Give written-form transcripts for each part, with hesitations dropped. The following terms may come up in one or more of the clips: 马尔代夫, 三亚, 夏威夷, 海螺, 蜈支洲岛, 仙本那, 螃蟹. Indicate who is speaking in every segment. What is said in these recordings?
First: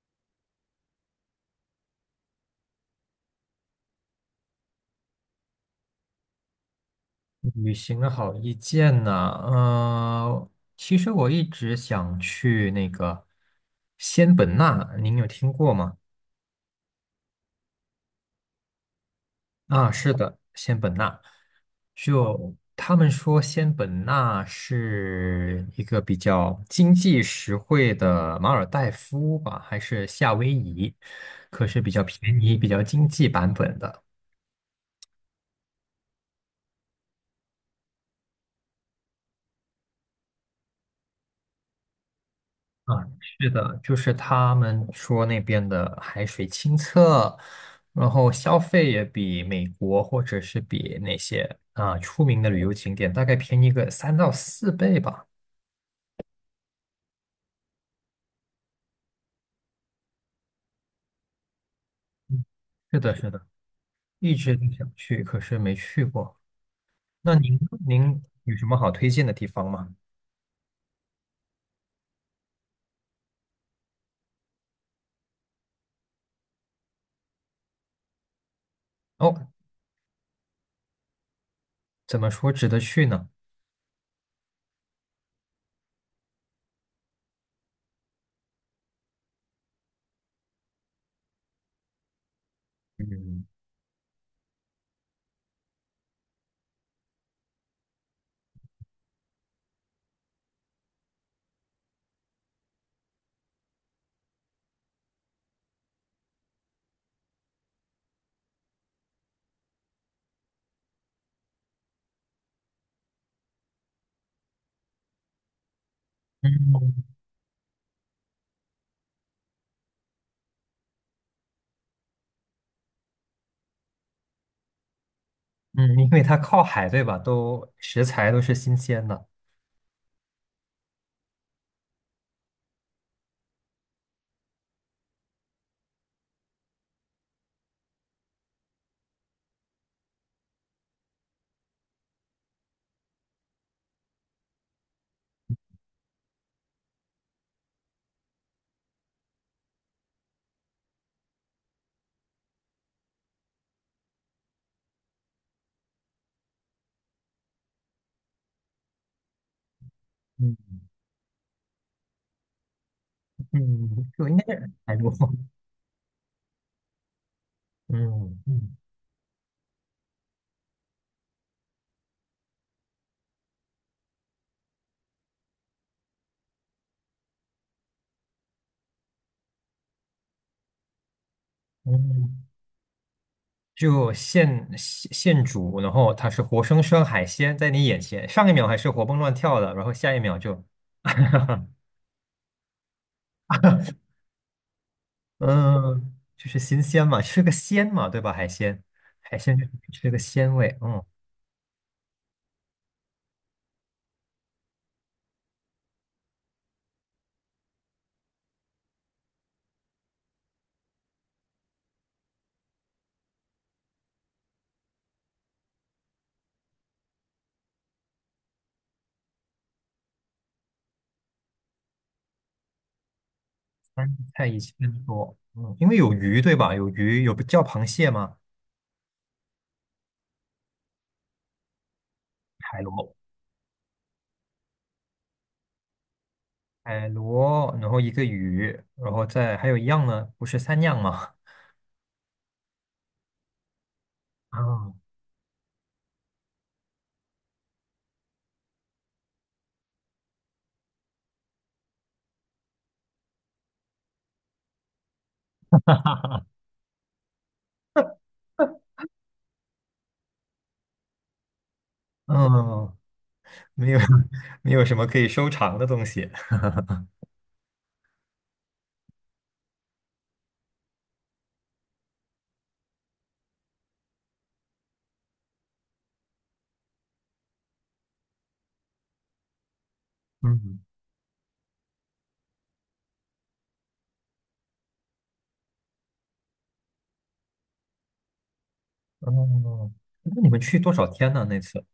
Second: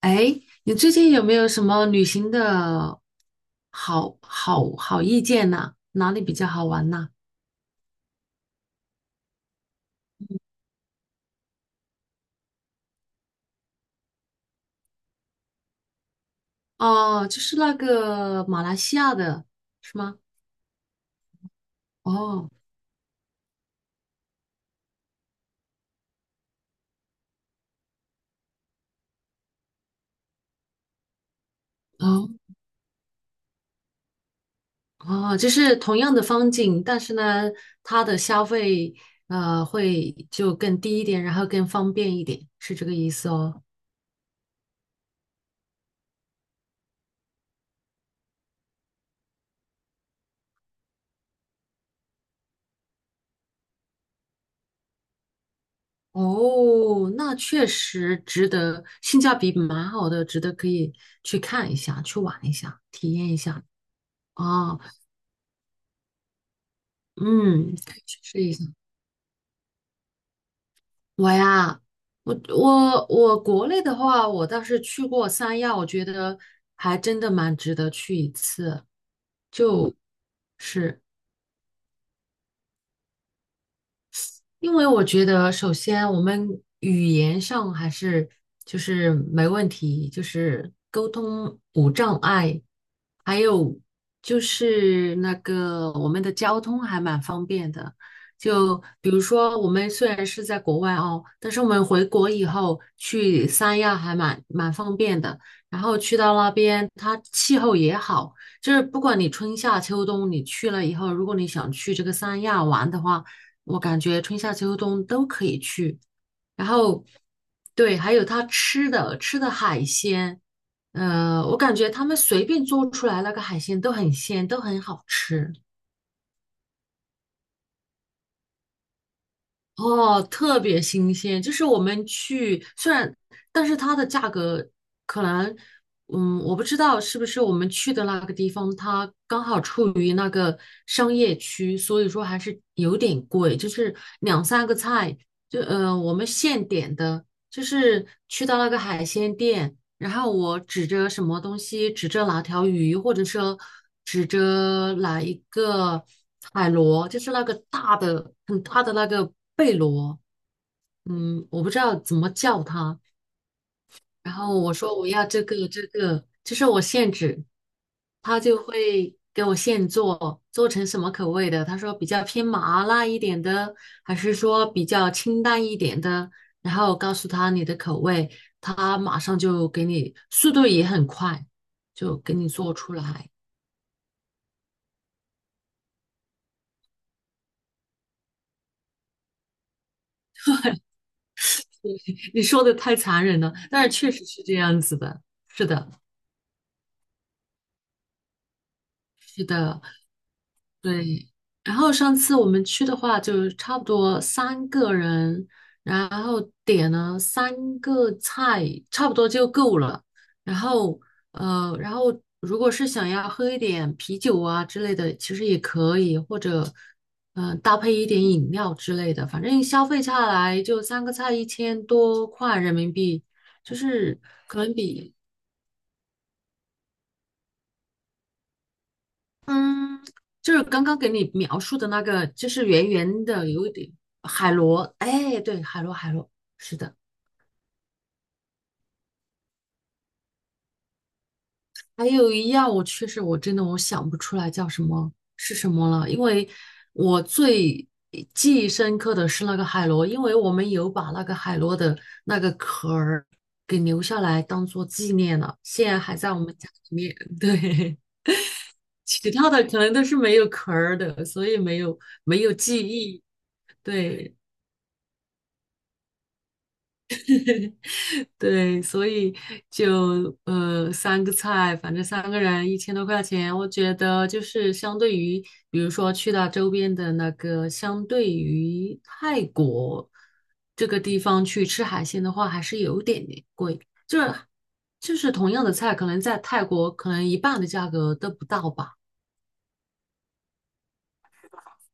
Speaker 1: 哎，你最近有没有什么旅行的好意见呐？哪里比较好玩呐？
Speaker 2: 旅行的好意见呢？其实我一直想去那个仙本那，您有听过吗？
Speaker 1: 哦，就是那个马来西亚的，
Speaker 2: 啊，
Speaker 1: 是
Speaker 2: 是
Speaker 1: 吗？
Speaker 2: 的，仙本那，
Speaker 1: 哦
Speaker 2: 就他们说仙本那是一个比较经济实惠的马尔代夫吧，还是夏威夷？可是比较
Speaker 1: 哦
Speaker 2: 便宜、比较经济版本的。
Speaker 1: 哦，就是同样的风景，但是呢，它的消费会就更低一点，然后更方便一点，是这个
Speaker 2: 啊，
Speaker 1: 意思
Speaker 2: 是
Speaker 1: 哦。
Speaker 2: 的，就是他们说那边的海水清澈，然后消费也比美国或者是比那些出名的旅游景点大概便宜个3到4倍吧。
Speaker 1: 哦，那确实值得，性价比蛮好的，值得可以去看一下，去
Speaker 2: 嗯，
Speaker 1: 玩一下，
Speaker 2: 是
Speaker 1: 体
Speaker 2: 的，
Speaker 1: 验
Speaker 2: 是
Speaker 1: 一
Speaker 2: 的，
Speaker 1: 下。
Speaker 2: 一直都
Speaker 1: 哦
Speaker 2: 想去，可是没去过。那您
Speaker 1: 嗯，可以去试一
Speaker 2: 有
Speaker 1: 下。
Speaker 2: 什么好推荐的地方吗？
Speaker 1: 我呀，我国内的话，我倒是去过三亚，我觉得还真的蛮值得去一次。
Speaker 2: 哦，
Speaker 1: 就是。
Speaker 2: 怎么说值得去呢？
Speaker 1: 因为我觉得，首先我们语言上还是就是没问题，就是沟通无障碍，还
Speaker 2: 嗯
Speaker 1: 有就是那个我们的交通还蛮方便的。就比如说，我们虽然是在国外哦，但是我们回国以后去三亚还蛮方便的。然后去到那边，它气候也好，就是不管你春夏秋冬，你去了以后，如果你想去这个三亚玩的话，我感觉春夏秋冬都可以去。然
Speaker 2: 嗯
Speaker 1: 后，对，还有他吃的海鲜，我感觉他们随便做出来那个海鲜都很鲜，都很好吃。
Speaker 2: 嗯，因为它靠海，对吧？都食材都是新鲜的。
Speaker 1: 哦，特别新鲜，就是我们去，虽然，但是它的价格可能，嗯，我不知道是不是我们去的那个地方，它刚好处于那个商业区，所以说还是有点贵，就是两三个菜，就我们现点的，就是去到那个海鲜店，然后我指着什么东西，指着哪条鱼，或者说指着哪一个。海螺就是那个大的、很大的那个贝螺，
Speaker 2: 嗯，
Speaker 1: 嗯，我不知道怎么叫它。
Speaker 2: 嗯，就
Speaker 1: 然
Speaker 2: 应该
Speaker 1: 后
Speaker 2: 是
Speaker 1: 我
Speaker 2: 海
Speaker 1: 说我
Speaker 2: 螺。
Speaker 1: 要这个这个，就是我现制，他
Speaker 2: 嗯
Speaker 1: 就
Speaker 2: 嗯
Speaker 1: 会给我现做，做成什么口味的？他说比较偏麻辣一点的，还是说比较清淡一点的？然后告诉他你的口味，他马上就给你，速度也很快，就给
Speaker 2: 嗯，
Speaker 1: 你做出来。
Speaker 2: 就现煮，然后它是活生生海鲜在你眼前，上一秒还是活蹦乱跳的，然后下一秒就，
Speaker 1: 你说的太残忍了，但是确实是这样子的，是的。
Speaker 2: 嗯，就是新鲜嘛，吃个鲜嘛，对吧？海鲜，海
Speaker 1: 是
Speaker 2: 鲜就是
Speaker 1: 的，
Speaker 2: 吃个鲜味，嗯，
Speaker 1: 对。然后上次我们去的话，就差不多三个人，然后点了三个菜，差不多就够了。然后，然后如果是想要喝一点啤酒啊之类的，其实也可以，或者，搭配一点饮料之类的。反正消费下来就三个菜一千多块人民币，就
Speaker 2: 三
Speaker 1: 是
Speaker 2: 菜一
Speaker 1: 可能
Speaker 2: 鲜
Speaker 1: 比
Speaker 2: 多，嗯，因为有鱼，对吧？有鱼，有叫螃蟹吗？
Speaker 1: 嗯，就是刚刚给你描述的那个，就是
Speaker 2: 海
Speaker 1: 圆
Speaker 2: 螺，
Speaker 1: 圆的，有一点海螺。哎，对，海螺，海螺，是的。
Speaker 2: 海螺，然后一个鱼，然后再还有一样呢，不是三样吗？
Speaker 1: 还有一样，我确实我真的我想不出来叫什
Speaker 2: 啊，
Speaker 1: 么是什么了，因为我最记忆深刻的是那个海螺，因为我们有把那个海螺的那个壳儿给留下来当做纪念了，现在还在我们家里面。对，其他的可能都是没有壳儿的，所以没有记
Speaker 2: 嗯，
Speaker 1: 忆。
Speaker 2: 没有
Speaker 1: 对。
Speaker 2: 没有什么可以收藏的东西。
Speaker 1: 对，所以就三个菜，反正三个人一千多块钱，我觉得就是相对于，比如说去到周边的那个，相对于泰国
Speaker 2: 嗯，
Speaker 1: 这个地方去吃海鲜的话，还是有点点贵，就是就是同样的菜，可能在泰国可能一半的价格都不到吧。
Speaker 2: 哦，那你们去多少天呢？那次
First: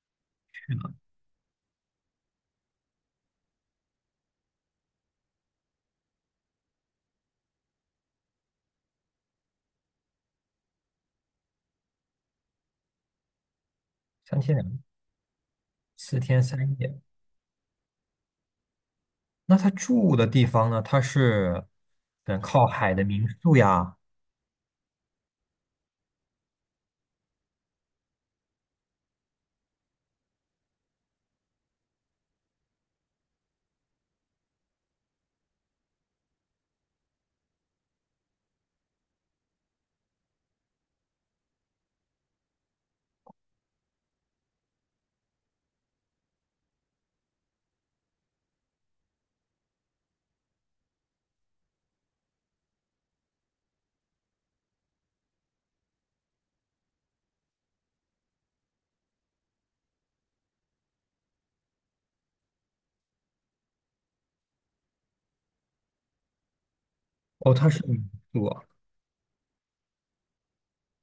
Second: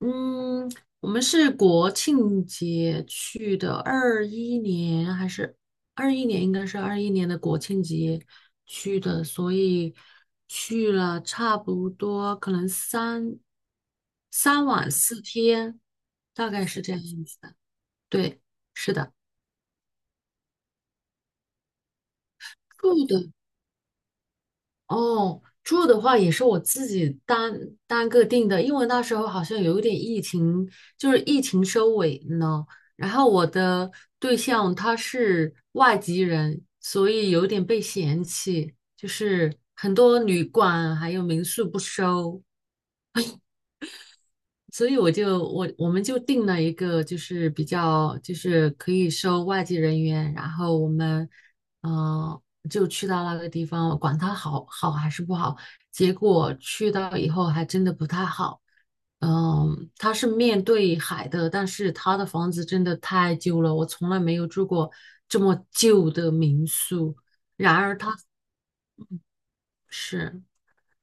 Speaker 1: 嗯，我们是国庆节去的，二一年还是二一年？应该是二一年的国庆节去的，所以去了差不多可能三
Speaker 2: 三天
Speaker 1: 三
Speaker 2: 两
Speaker 1: 晚四天，
Speaker 2: 四天
Speaker 1: 大概
Speaker 2: 三
Speaker 1: 是这
Speaker 2: 夜。
Speaker 1: 样子的。对，是的，
Speaker 2: 那他住的地方呢？他是靠海的
Speaker 1: 住
Speaker 2: 民
Speaker 1: 的
Speaker 2: 宿呀？
Speaker 1: 哦，住的话也是我自己单个订的，因为那时候好像有一点疫情，就是疫情收尾呢。然后我的对象他是外籍人，所以有点被嫌弃，就是很多旅馆还有民宿不收。所以我们就定了一个，就是比较就是可以收外籍人员，然后我们嗯、呃就去到那个地方，管它好还是不好，结果去到以后还真的不太好。嗯，它是面对海的，但是它的房子真的太旧了，我从来没有住过这么旧的民宿。
Speaker 2: 哦，他
Speaker 1: 然
Speaker 2: 是
Speaker 1: 而
Speaker 2: 民
Speaker 1: 它
Speaker 2: 宿啊
Speaker 1: 是。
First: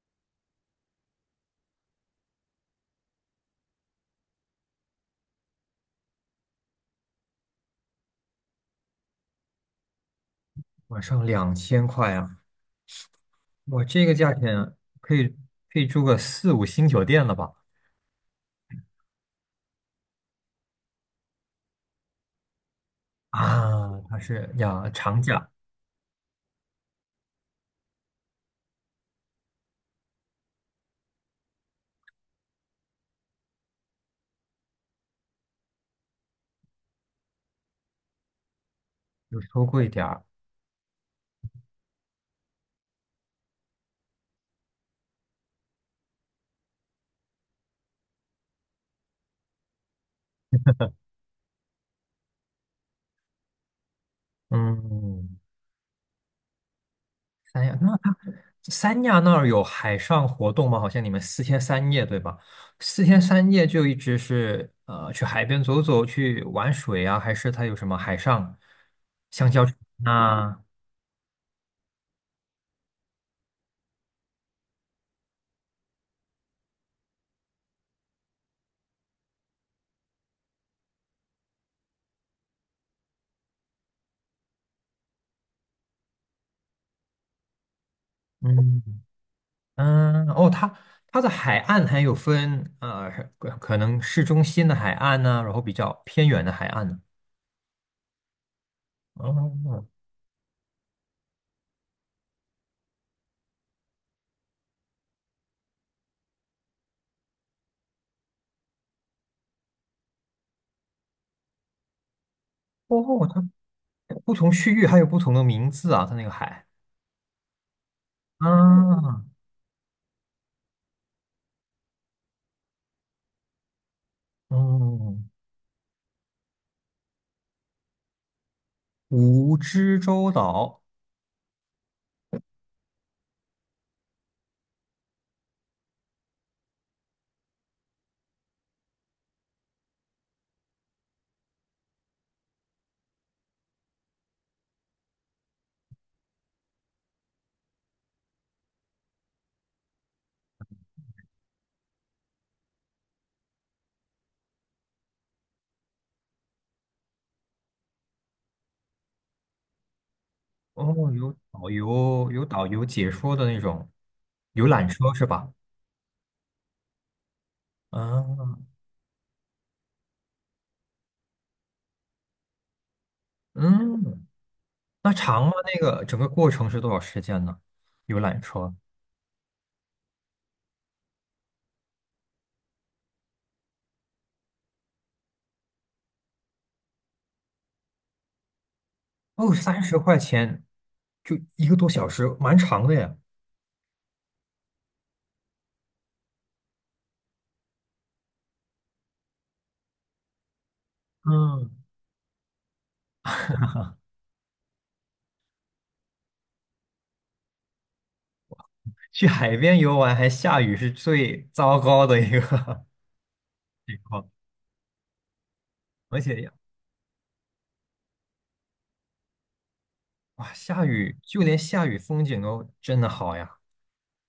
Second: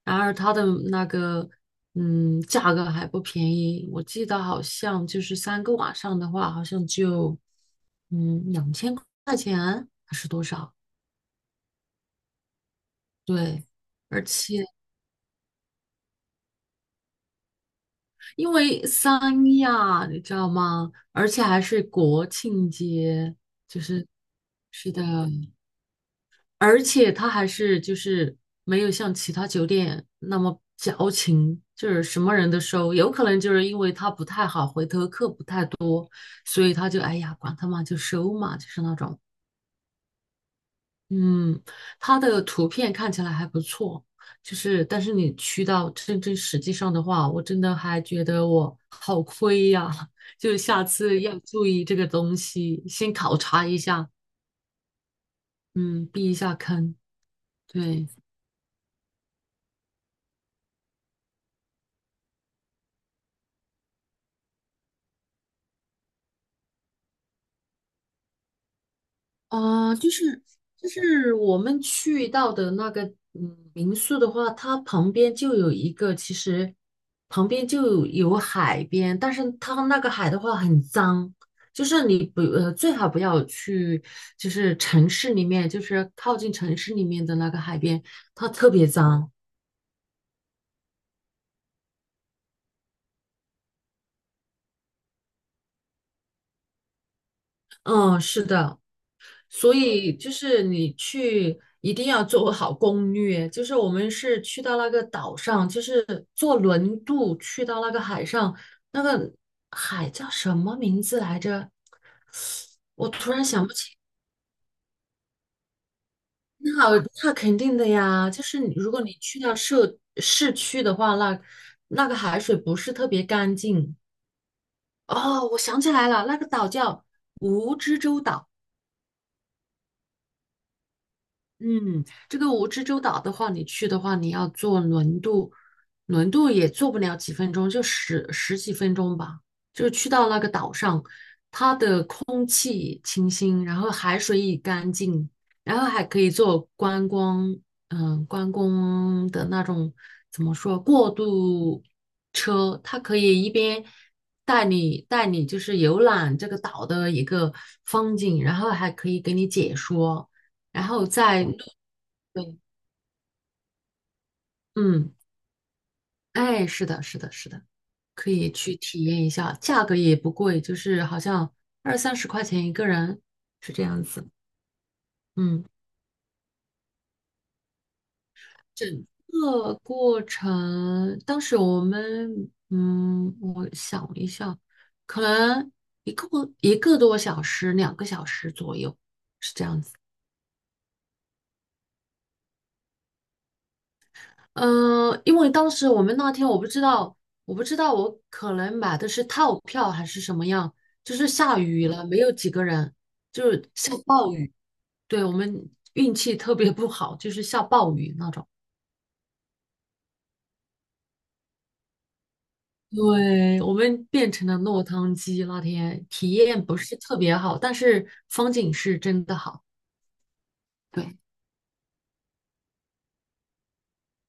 Speaker 1: 然而它的那个价格还不便宜，我记得好像就是三个晚上的话，好像就两千块钱，
Speaker 2: 晚上2000块啊！
Speaker 1: 对，
Speaker 2: 哇，这个
Speaker 1: 而
Speaker 2: 价
Speaker 1: 且
Speaker 2: 钱可以住个四五星酒店了吧？
Speaker 1: 因为三亚你知道吗？而且还是国庆节，就
Speaker 2: 啊，
Speaker 1: 是
Speaker 2: 他是呀，
Speaker 1: 是的，
Speaker 2: 长假
Speaker 1: 而且他还是就是没有像其他酒店那么矫情，就是什么人都收。有可能就是因为他不太好，回头客不太多，所以他就哎呀，管他嘛，就收嘛，就是那种。
Speaker 2: 就收贵点儿。
Speaker 1: 嗯，他的图片看起来还不错，就是但是你去到真正实际上的话，我真的还觉得我好亏呀，就下次要注意这个东西，先考察一下，
Speaker 2: 嗯，
Speaker 1: 嗯，避一下坑，
Speaker 2: 三亚，那
Speaker 1: 对。
Speaker 2: 它三亚那儿有海上活动吗？好像你们四天三夜，对吧？四天三夜就一直是去海边走走，去玩水啊，还是它有什么海上香蕉船
Speaker 1: 啊、就是
Speaker 2: 啊？
Speaker 1: 就是我们去到的那个民宿的话，它旁边就有一个，其实旁边就有海边，但是它那个海的话很脏，就是你不最好不要去，就是城市里面，就是靠近城市里面的那个海边，它特
Speaker 2: 嗯
Speaker 1: 别脏。
Speaker 2: 嗯，哦，它的海岸还有分可能市中心的海岸呢、然后比较偏远的海岸呢、
Speaker 1: 嗯，是的。所
Speaker 2: 哦
Speaker 1: 以就是你去一定要做好攻略，就是我们是去到那个岛上，就是坐轮渡去到那个海上，那个海叫什么名字来着？我
Speaker 2: 哦，
Speaker 1: 突
Speaker 2: 它
Speaker 1: 然想不起。
Speaker 2: 不同区域还有不同的名字啊，它那个海
Speaker 1: 那那肯定的呀，就是你如果你
Speaker 2: 啊，
Speaker 1: 去到市区的话，那那个海水不是特别干净。
Speaker 2: 嗯。
Speaker 1: 哦，我想起来了，那个岛叫蜈支洲岛。
Speaker 2: 蜈支洲岛，
Speaker 1: 嗯，这个蜈支洲岛的话，你去的话，你要坐轮渡，轮渡也坐不了几分钟，就十几分钟吧。就去到那个岛上，清，然后海水也干净，然后还可以做观光，嗯，观光的那种怎么说过渡车，它可以一边带你就是游览这个岛的一个风景，然后还可以给你解说，然后
Speaker 2: 哦，
Speaker 1: 在路
Speaker 2: 有
Speaker 1: 对，
Speaker 2: 导游解说的那种游览车
Speaker 1: 嗯。
Speaker 2: 是吧？
Speaker 1: 哎，是的，是的，是的，
Speaker 2: 啊，
Speaker 1: 可以去体验一下，价格也不贵，就是好像二三十块钱一个人，是这样
Speaker 2: 嗯，
Speaker 1: 子。
Speaker 2: 那长吗？
Speaker 1: 嗯，
Speaker 2: 那个整个过程是多少时间呢？游览车，
Speaker 1: 这个过程，当时我们，嗯，我想一下，可能一个一个多小时，两个小时左右，
Speaker 2: 哦，
Speaker 1: 是这
Speaker 2: 三
Speaker 1: 样子。
Speaker 2: 十块钱，就一个多小时，蛮长的呀。
Speaker 1: 嗯、因为当时我们那天我不知道，我可能买的是套票还是什么样，就是下
Speaker 2: 嗯，
Speaker 1: 雨了，没有几个人，就是下暴雨。对，我们运气特别不好，就是下暴雨那种。
Speaker 2: 去海边游玩还下雨是最糟糕的一个
Speaker 1: 对，我
Speaker 2: 情
Speaker 1: 们
Speaker 2: 况，
Speaker 1: 变成了落汤鸡，那天
Speaker 2: 而
Speaker 1: 体
Speaker 2: 且呀
Speaker 1: 验不是特别好，但是风景是真的好。
Speaker 2: 哇，下雨
Speaker 1: 对，
Speaker 2: 就连下雨风景都真的好呀。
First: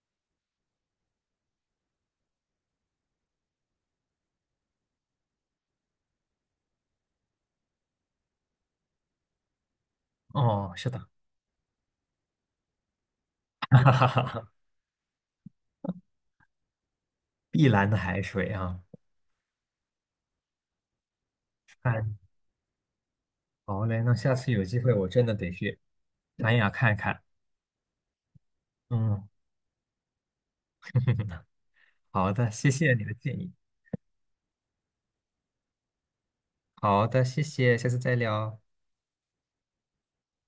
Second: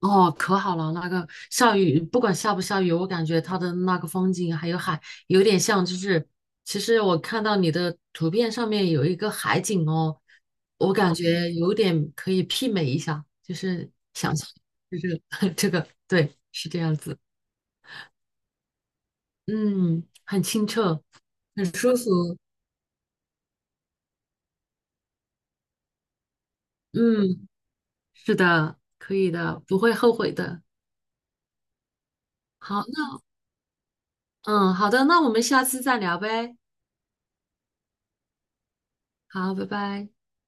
Speaker 1: 哦，可好了，那个下雨，不管下不下雨，我感觉它的那个风景还有海，有点像，就是其实我看到你的图片上面有一个海景哦，
Speaker 2: 哦，是
Speaker 1: 我
Speaker 2: 的，
Speaker 1: 感觉有点可以媲美一下，就 是
Speaker 2: 哈哈
Speaker 1: 想象，
Speaker 2: 哈
Speaker 1: 就是 这个，这个，对，是这样子。
Speaker 2: 碧蓝的海水啊。
Speaker 1: 嗯，很清澈，很舒
Speaker 2: 看。
Speaker 1: 服。
Speaker 2: 好嘞，那下次有机会我真的得去三亚看看。
Speaker 1: 嗯，是的，可
Speaker 2: 嗯，
Speaker 1: 以的，不会后悔的。
Speaker 2: 好的，谢
Speaker 1: 好，
Speaker 2: 谢你的
Speaker 1: 那
Speaker 2: 建议。
Speaker 1: 嗯，好的，那我们下次再聊呗。
Speaker 2: 好的，谢谢，下次再聊。
Speaker 1: 好，拜拜。